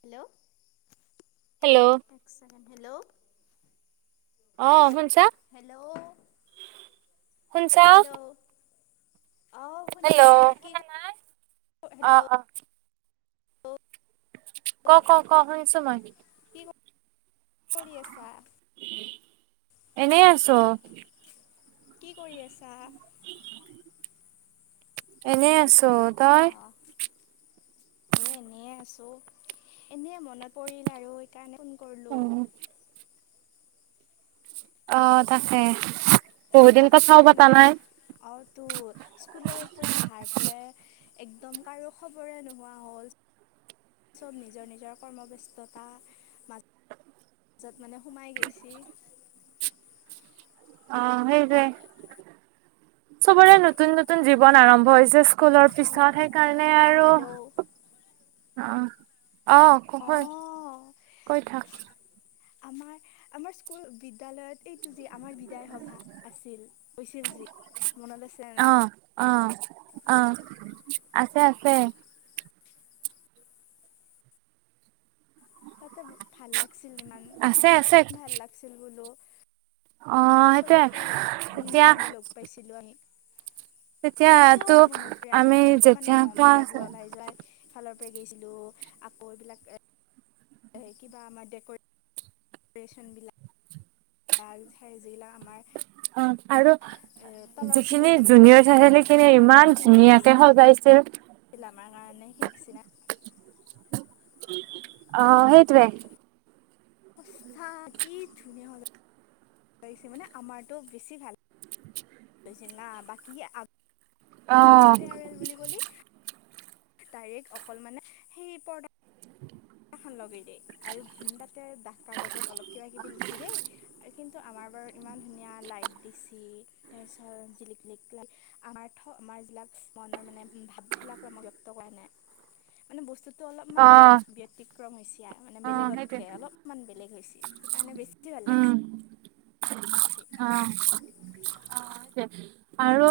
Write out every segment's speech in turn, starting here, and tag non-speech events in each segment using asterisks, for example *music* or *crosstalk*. Hello! Hello! এক second hello! আহ শুনছা, হেল্ল' শুনছা। হেল্ল' অঁ শুনি আছোঁ হেল্ল'! কি শুনা নাই অ, হেল্ল' ' অ, '। ক-ক-ক শুনিছো মই কি কৰি আছা? এনে আছো। কি কৰি আছা? এনেই আছো তই? মই এনে আছো এনে মনত পৰিল আৰু সেইকাৰণে ফোন অ, '। কৰিলোঁ। অ, ' তাকে। চাহ বহুত দিন তা খালি কথাও নে পতা নাই অ' টো, স্কুলৰ পৰা অহাৰ পৰাই একদম কাৰো খবৰে নোহোৱা হ'ল। চব নিজৰ নিজৰ কৰ্মব্যস্ততা মাজ-জত মানে সোমাই গৈছে অ, ' সেইটোৱে। চবৰে নতুন নতুন জীৱন আৰম্ভ হৈছে। স্কুলৰ খাওঁ মই পিছত খাইছোঁ সেইকাৰণে আৰু হেল্ল' অহ আহ। কখৈ, অঁ কৈ থাক আমাৰ-আমাৰ স্কুল বিদ্যালয়ত এই আজি আমাৰ বিদায় সভা আছিল হৈছিল যি। মনত আছে নাই অ' অহ, অ'। আছে আছে। তাতে ভাল লাগ আছিল ইমান আছে আছে ভাল লাগছিল বোলো। অ সেইটোৱে চবকে লগ এতিয়া কাৰণে লগ পাইছিলো আমি। মোৰ তেতিয়াতো চব মনত পৰে আমি কেনেকে মানে যেতিয়া মম ক্লাছ বিলাক জ্বলাই যাই ফালৰ গৈছিলোঁ আকৌ এইবিলাক এ কিবা আমাৰ দেকৰেচন *unintelligible* অ আৰু যিখিনি তলৰখিনিয়ে মানে জুনিয়ৰ *unintelligible* খিনি ইমান সৰুখিনিয়ে ধুনীয়াকে কৈছিল সজাইছিল! আমাৰ কাৰণে সেইখিনি অঁ সেইটোৱে। অৱস্থা কি ধুনীয়া হল লাগিছে মানে আমাৰটো বেছি ভাল। ছিল না বাকী আ অ গড়ফেয়াৰ ৰেল বুলি কলি ডাইৰেক্ট অকল মানে সেই পৰ্দা এখন লগাই দিয়ে আৰু তাতে ডাঠ কাগজত অলপ কিবা কিবি লিখি দিয়ে কিন্তু আমাৰ বাৰু ইমান ধুনীয়া লাইট দিচি তাৰপিছত জিলিকিক লাই আমাৰ থ আমাৰ যিলাক মনৰ মানে ভাৱবিলাক মই ব্যক্ত কৰা নাই, মানে বু যিটো অলপমান অ ব্যক্তিগেত *unintelligible* এতিয়া মানে অ সেইটোৱে বেলেগতকে অলপমান বেলেগ হৈছে সেইকাৰণে বেছি ভাল উম লাগছি। অ' আৰু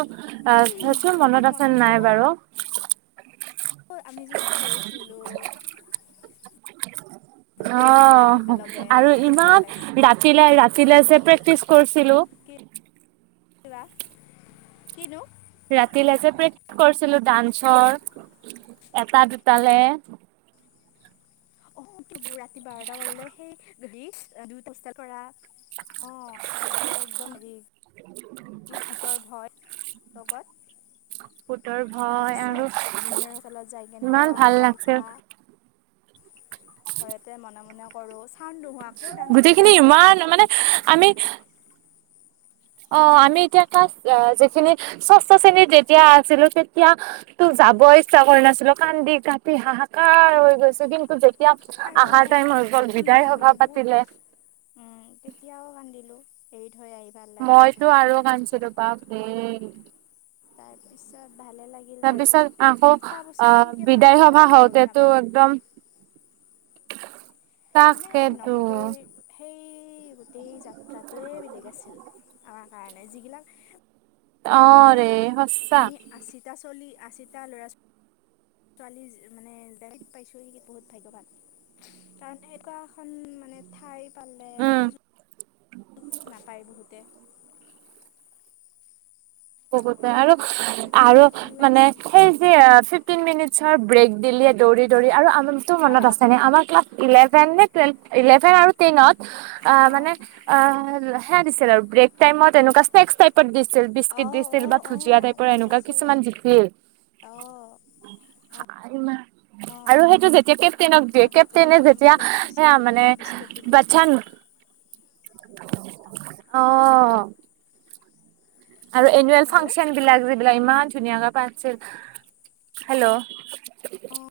অ' চাচোন মনত আছে নাই বাৰু। অ 'আমি যি না কৰিছিলো। অ ' আৰু সেইটো বেছি ভাল ইমান লাগিছে ৰাতিলে ৰাতিলৈ আছিল যে প্ৰেক্টিচ কৰিছিলো। কিবা কিনো। ৰাতিলৈ যে প্ৰেক্টিচ কৰিছিলো ডান্সৰ এটা দুটালৈ। অ ৰাতি বাৰটা বাজিলে সেই গাড়ী দুই কষ্ট কৰা। অ' লওতে একদম হেৰি যি ভূতৰ ভয়। লগত। *inaudible* ভোটৰ ভয় তাৰপিছত আৰু জুনিয়ৰ হোষ্টেলত যাই কেনে ইমান কৰা ভাল গালি লাগছে। খোৱা ভয়তে মনে -মনে। পৰচ, গোটেইখিনি ইমান মানে আমি। অ' আমি এতিয়া কাক যিখিনি ষষ্ঠ শ্ৰেণীত যেতিয়া আছিলো, তেতিয়া তোক যাব ইচ্ছা কৰা নাছিলো কান্দি কাটি হাহাকাৰ হৈ গৈছো কিন্তু। ফাৰ্ষ্ট আহাৰ টাইম হৈ অ' গ'ল প্ৰথম বিদায় দিনা আমি সভা বহুত পাতিলে কান্দিলো, উ তেতিয়াও কান্দিলো। এই মইতো আৰু কাণচোৰুকা এই তাৰপিছত ভালে লাগিল বাৰু তাৰপিছত আকৌ সাতটা বছৰ আহ কেনেকৈ পাৰ বিদায় হৈ গ'ল সভা আমি গমেই হওঁতেটো নাপালোঁ একদম মানে তাকেটো নৱোদয়ৰ সেই যাত্ৰাটোৱে বেলেগ আছিল। আমাৰ কাৰণে যিগিলাক অ' মানে ৰে সঁচা। আমি আশীটা চলি আশীটা ল'ৰা ছোৱা- ছোৱালী মানে ডাইৰেক্ট পাইছোঁ, সে কি বহুত ভাগ্যৱান। কাৰণ সেনেকুৱা এখন মানে ঠাইত পালে উম *unintelligible* নাপায় বহুতে ক'ব আৰু, সেইটোৱেতো আৰু, ভাল মানে লাগছি সেই যে ফিফটিন মিনিট চব ব্ৰেক দিলে দৌৰি দৌৰি আৰু আম *unintelligible* মনত আছেনে, আমাৰ ক্লাছ *unintelligible* টেন নে টোৱেলভ, ইলেভেন আৰু টেনত, আ অঁ মানে, আ সেয়া দিছিল আৰু, ব্ৰেক টাইমত এনেকুৱা ন্সেক্স টাইপত দিছিল। অঁ দিছিল অঁ বা ভুজিয়া অঁ টাইপৰ মনত এনেকুৱা আছে কিছুমান অঁ অঁ *unintelligible* অঁ আৰু সেইটো যেতিয়া কেপটেইনক দিয়ে, আগতে কেপটেইনে যেতিয়া, কিবা ভুজিয়া সেয়া দিব মানে কিবা বিস্কুট দিব বাচ্ছা অ' আৰু এনুৱেল হেল্ল' ফাংচন বিলাক যে বিলাক ইমান ধুনীয়াকে পাতছিল, হেল্ল'। অ'।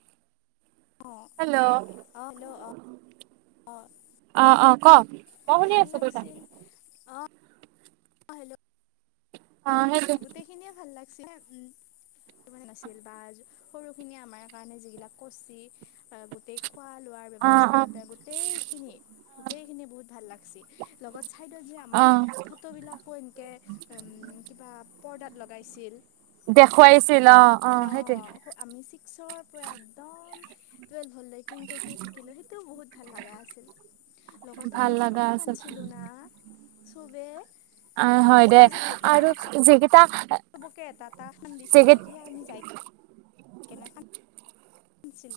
হেল্ল', অঁ অ', অ'। ক'। মই শুনি ভাল আছোঁ, দেউতা। অ', হেল্ল'। অ', গোটেইখিনিয়ে ভাল লাগ *unintelligible* উম, মানে নাছিল বা সৰুখিনিয়ে আমাৰ কাৰণে যিবিলাক কৰছি আহ! গোটেই খোৱা-লোৱাৰ অ', ব্যৱস্থাৰ অ', এটা গোটেইখিনি। গোটেইখিনি বহুত ভাল লাগ *unintelligible* লগত চাইদত যে আমাৰ অ', ফটো বিলাকো এনেকে *unintelligible* উম। কিবা পৰ্দাত লগাইছিল। দেখুৱাইছিল অ', অ', হেইটোৱে। অঁ *unintelligible* পৰা একদম টুৱেল্ভলৈ কিনকে কি থাকিলে সেইটোও বহুত ভাল লগা আছিল, লগতে ভাল আমি লগা কিমান আছিল কান্দছিলো না। চবে অ, আমিতো হয় দে ষ্টেজত যেতিয়া আৰু আমাক জেকে চবকে এটা এটা *unintelligible* দিছিল তেতিয়া, আমি যাই কেনেকা দিছিল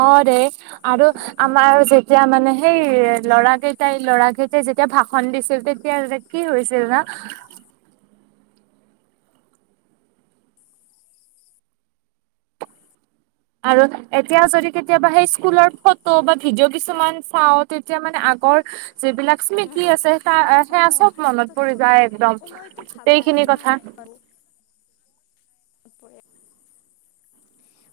অ' ৰে আৰু মোৰতো আমাৰ যে যেতিয়া মানে সেই মইতো কান্দিয়ে ল'ৰা দিছিলোঁ। কেইটাই ল'ৰা কেইটাই যেতিয়া ভাষ কান্দিছিল তেতিয়া যে কি হৈছিল না। আৰু এতিয়া যদি কেতিয়াবা সেই স্কুলৰ ফটো বা ভিডিঅ' কিছুমান চাওঁ তেতিয়া মানে আগৰ যিবিলাক স্মৃতি আছে তাৰ অ সেয়া চ'ব মনত ফাৰ্ষ্টত পৰি কোনোবা যায় অ মইতো একদম ভাবাই গোটেইখিনি কথা ওপৰে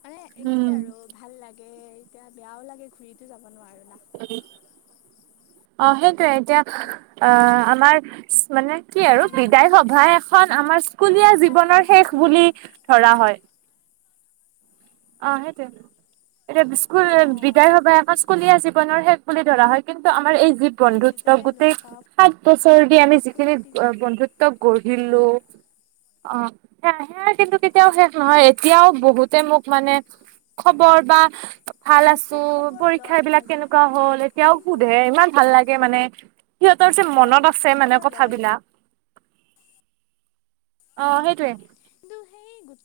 মানে কি উম, আৰু ভাল লাগে। দে এতিয়া বেয়াও লাগে ঘূৰিতো যাব নোৱাৰো। না। *inaudible* অ সেইটোৱে এতিয়া আহ আমাৰ মানে কি আৰু যিমান মানে বিদায় সভা এখন আমাৰ যিমান স্কুলীয়া ট্ৰাই কৰিম জীৱনৰ সিমান শেষ যাব বুলি নোৱাৰো ধৰা হয়। অ সেইটোৱে এতিয়া বিস্কুল অ বিদায় সভা এখছ লীয়া জীৱনৰ শেষ বুলি ধৰা সেই হয় কিন্তু আমাৰ এই যি সেই বন্ধুত্ব দিনটোতে লগ গোটেই পাওঁ সাত বছৰ দি আমি যিখিনি ফূৰ্তি কৰোঁ বন্ধুত্ব গঢ়িলো, অ সে সেয়া কিন্তু কেতিয়াও শেষ নহয় এতিয়াও বহুতে মোক মানে খবৰ বা ভাল আছো, মোকো খবৰ লয় পৰীক্ষাবিলাক মাজে কেনেকুৱা হ'ল এতিয়াও কিন্তু সোধে ইমান কি ভাল লাগে মানে খবৰ সিহঁতৰ যে মনত লয় আছে মানে খবৰ লয় কথাবিলাক। অহ সেইটোৱে। ই গোট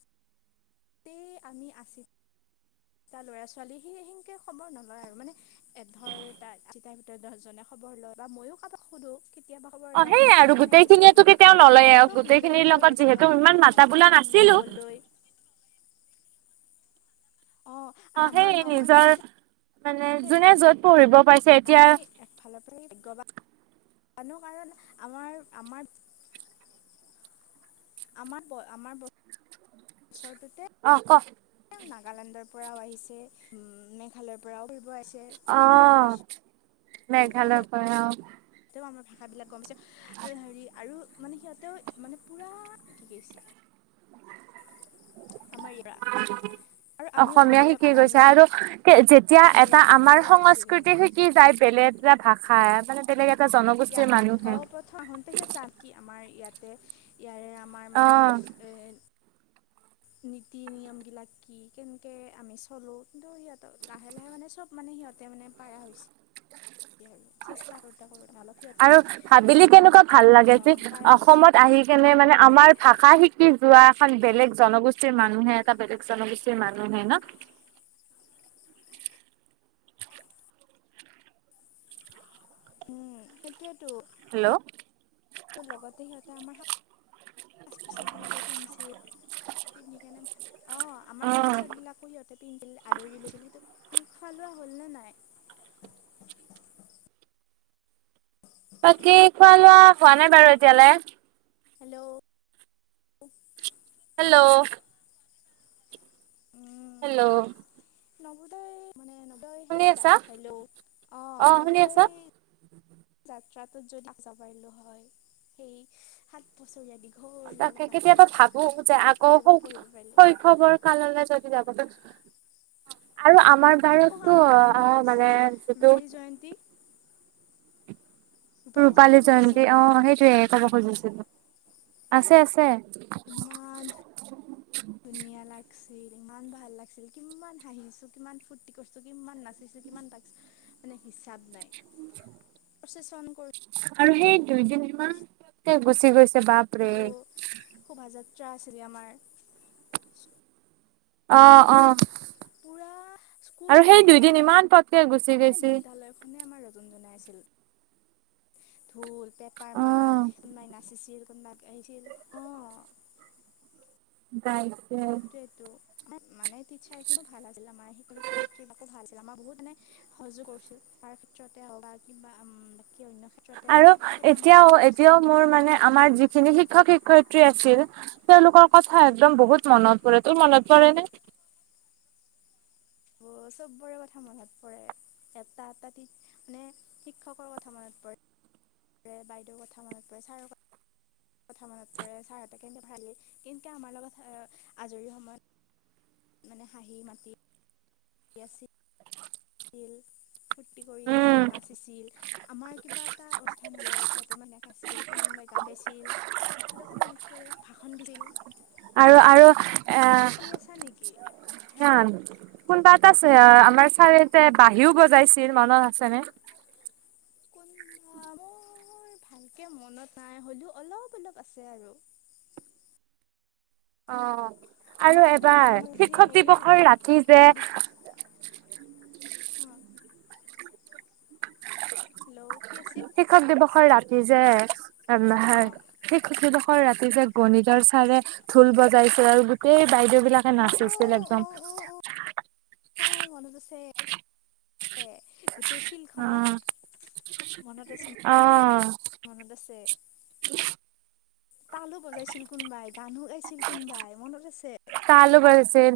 ই আমি আছিদ ল'ৰা-ছোৱালী সি সেনকে খবৰ নলয় আৰু মানে এধৰ তাৰ আচিতাৰ ভিতৰত দহজনে খবৰ লয় বা মইয়ো কাবাক সোধো। অ সেই আৰু গোটেইখিনিয়েতোকে তেওঁ ললয় মানে আৰু চব নিজৰ গোটেইখিনিৰ নিজৰ লগত ব্যস্ত যিহেতু কোনোবা ইমান মাতা গুৱাহাটীত বোলা কোনোবা নাছিলো। মংগলদৈ অঁ অ আৰু হেই আমাৰ আমাৰ নিজৰ বাৰতে মানে যোনে মানে যত পঢ়িব পাইছে এতিয়া আমি এফালৰ পৰাই ভাগ্যৱান মানুহ কাৰণ আমাৰ আমাৰ আমাৰ আমাৰ বছৰটো অহ ক। নাগালেণ্ডৰ পৰাও আহিছে উ মেঘালয়ৰ পৰাও ফ আহিছে। অ আমি গম পাইছোঁ মেঘালয় পৰা অ। সিহঁতেও আমাৰ ভাষা বিলাক গমছে হেৰি আৰু মানে সিহঁতেও মানে পোৰা শিকি গৈছে। আৰু আমিও অলপ অসমীয়া অলপ শিকি আগামি গৈছে আৰু যেতিয়া শিকিছোঁ এটা আমাৰ ভাল লাগছে সংস্কৃতি কিন্তু শিকি যায় বেলেগ ভাষাই মানে বেলেগে ইয়াত অ প্ৰথম আহোতে সিত যাম কি আমাৰ ইয়াতে ইয়াৰে আমাৰ অ মানে এ নীতি নিয়মবিলাক কি কেনেকে আমি চলোঁ কিন্তু সিহঁতৰ লাহে লাহে মানে সব মানে সিহঁতে মানে পয়া হৈছে। আৰু চেষ্টা কৰোঁতে কৰোঁ নল সিহঁতে আৰু ভাবিলি কেনেকুৱা ভাল লাগাই যে পাৰা হৈছে অসমত আহি কেনে মানে আৰু আমাৰ ভাষা শিক কি যোৱা এখন বেলেগ জনগোষ্ঠীৰ মানুহে এটা বেলেগ জনগোষ্ঠীৰ মানুহে ন উম সেইটোয়ে হেল্ল' অ লগতে সিহত এয়া আমাৰ হাত পাজ পোছাক গিলাকো পিন্ধা পিন্ধি কাৰণে ভাল অ আমাৰ সাজ-পোচাক বিলাকো সিহঁতে পিন্ধি আদৰি লৈছিলি ফালোৱা হ'লনে নাই? বাকী খোৱা লোৱা হোৱা নাই বাৰু এতিয়ালৈ হেল্ল'? হেল্ল'! উম, হেল্ল'! নৱোদয় মানে নৱোদয় সেই শুনি আছা জাত চাইলো অ অ শুনি আছা নৱোদয় জ ৰাত য নাকচাব পাৰিলো হয় সেই সাত বছৰীয়া দিত তাকে কেতিয়াবা ভাবো যে আকৌ এবাৰ পঢ়িব পাৰিলে শৈশৱৰ কাললৈ যদি য আৰু আ আমাৰ অ' বোৰতো আমাৰ হেৰি আহ মনত মানে আছেনে যিটো ৰূপালী জয়ন্তী ৰূপালী মনত জয়ন্তী আছেনে নাই অ' সেইটোয়ে। চব খুজিছিলো আছে -আছে ইমান ধুনীয়া লাগি ইমান ভাল লাগিছিল, কিমান হাঁহিছো, কিমান ফূৰ্তি কৰিছো, কিমান নাচিছো কিমান বাগিচো মানে হিচাপ। হিচাপ নাই। প্ৰচেচন কৰি। আৰু সেই দুইদিন ইমান পটকে গুচি গৈছে। বাপৰে। যাত্ৰা আছিলে আমাৰ। অ' অ' পুৰা স্কুল আৰু সেই গোটেই দুইদিন ইমান পটকে গুচি গৈছে। মানে বিদ্যালয়খনে আমাৰ ৰজন জনাই আছিল ঢোল। পেপাৰ অ মাত কোনোবাই নাচিছিল। *unintelligible* আহছিল? অঁ তাইছে *unintelligible* মানে টিচাৰ খিনি ভাল আছিল আমাৰ, ‌শিক শিক্ষয়্ৰীাকো ভাল আছিল, আমাৰ বহুত মানে সহজু কৰিছিল, তাৰ ক্ষেত্ৰতে বা কিবা বাকী অন্য ক্ষেত্ৰতে আৰু হওক চবে আমাক এতিয়াও সহায় এতিয়াও মোৰ মানে আমাৰ যিখিনি কৰিছিল শিক্ষক শিক্ষয়িত্ৰী আছিল, তেওঁলোকৰ কথা একদম বহুত মনত পৰে। তোৰ মনত পৰে উম নে? চব বোৰে কথা মনত পৰে, এটা এটা মানে শিক্ষকৰ কথা মনত পৰে, বাইদেউৰ কথা মনত পৰে ছাৰ ক মনত পৰে, ছাৰ এটা কেনেকে ভৰা়ালি কেন্তকে আমাৰ লগত আজৰি সময়ত মানে হাঁহি মাটি ফূৰ্তি *unintelligible* কৰি উম আছিল, নাচিছিল, আমাৰ কিবা এটা অনুষ্ঠান হ'লাই ছাতে মানুহে নাচিছিল কোনোব কোনোবাই গা গাইছিল, এইবত আকো মনত পৰে, ভাষণ দিছিল। আৰু আৰু, এ' স আছা নেকি *inaudible* *unintelligible* কোনবাত আছে আমাৰ চাৰিতে বাঁহীও বজাইছিল। মনত আছেনে? কোনলা, মোৰ ভালকে মনত নাই হলেও অলপ অলপ আছে আৰু। অ' আৰু আমাৰ অ এবাৰ, আমাৰ যে শিক্ষক হেৰি দিৱসৰ বহ ৰাতি যে হ *unintelligible* হেল্ল' কি আছিল শিক্ষক দিৱসৰ ৰা নিজাৰ *unintelligible* আমা *unintelligible* অ হয় সেই খছিলিব ৰাতি যে, গণিতৰ ছাৰে ঢোল বজাইছিল আৰু গোটেই বাইদেউবলাকে অ নাচিছিল একদম। অঁ মনত আছে। গোটেই ফিল্ড খনত অ' মনত আছে, অ' মনত আছে। তালো বজাইছিল কোনবাই, গানো গাইছিল কোনবাই। মনত আছে? তালো বজাইছিল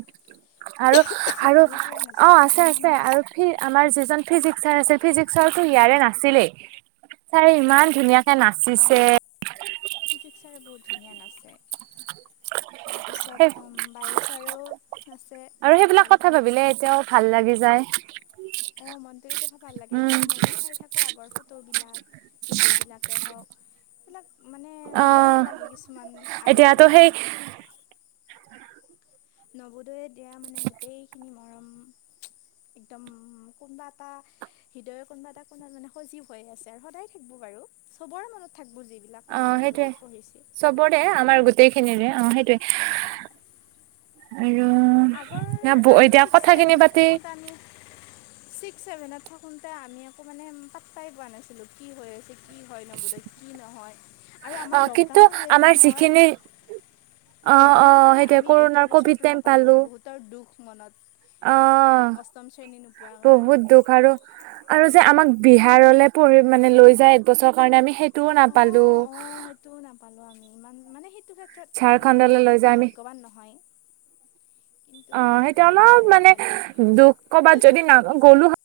আৰু, আৰু আমিও পুৰা অঁ নাচিছিলোঁ আছে তামাম আছে, আৰু নাচিছিলোঁ ফি আমাৰ যিজনিজ ছাৰ আ ফিজিক্সৰো ইয়াৰে নাছিলেই, ছাৰে ইমান ধুনীয়া স *unintelligible* নাচিছে। ফিজিক্সৰে বহুত ধুনীয়া নাচে। তাৰ সেই পিছতম বায়ু আৰু সেইবিলাক কথা ভাবিলে এতিয়াও ভাল লাগি যায় অঁ মনতো কেতিয়াবা ভাল লাগে উম। এতিয়া মইয়ো চাই থাকো আগৰ ফ ফটো বিলাক, ভিডিঅ' বিলাকে হওক, এইবিলাক মানে অ' ভাল লাগে কিছুমান আৰু এতিয়াতো মানে সেই নৱোদয়ে এতিয়া মানে গোটেইখিনি ম মৰম একদম, কোনোবা এটা হৃদয় কোনোবা এটা কোনাত মানে সজীৱ হৈ আছে আৰু, সদায় থাকব বাৰু চবৰে মনত থাকব য আহ, সেইটোৱে চবৰে আমাৰ গোটেই খিনিৰে অহ ' সেইটোৱে। আগৰ আৰু আমি এতিয়া ছিক্স কথাখিনি ছেভেনত পাতি থাকোতে আমি ছিক্স চেভেনত থাকোতে আমি একো মানে পাত্তাই পোৱা নাছিলো কি হৈ আছিল। কি হয় নবোদয় কি নহয় আৰু আমাৰ অ' কিন্তু লকডাউনো যেল আমাৰ নহয় যিখিনি অ' লকডাউনৰ অ' কাৰণে সেইটোৱে আমি কৰোণাৰ এইটৰ বছৰটো নাপা পালো বহুতৰ। দুখ মনত। অহ অষ্টম শ্ৰেণী নোপোৱাৰ ' কাৰণে। বহুত দুখ আৰু - আৰু যে আমাক। বিহাৰলৈ পৰি মানে লৈ যায় একবছৰৰ কাৰণে আমি সেই তো নাপালো। অঁ অঁ সেইটো নাপালোঁ আমি ইমান মানে সেইটো ক্ষেত্ৰত বাৰু ঝাৰখণ্ডলৈ লৈ ভাগ্যৱান নহয়। কিন্তু মানে অহ ' সেইটোয়া ভাল লাগে অলপ আৰু মানে হ'লেও দুখ সেইটো কৰবাত দুখ যদি না থাকি যায় গ'লো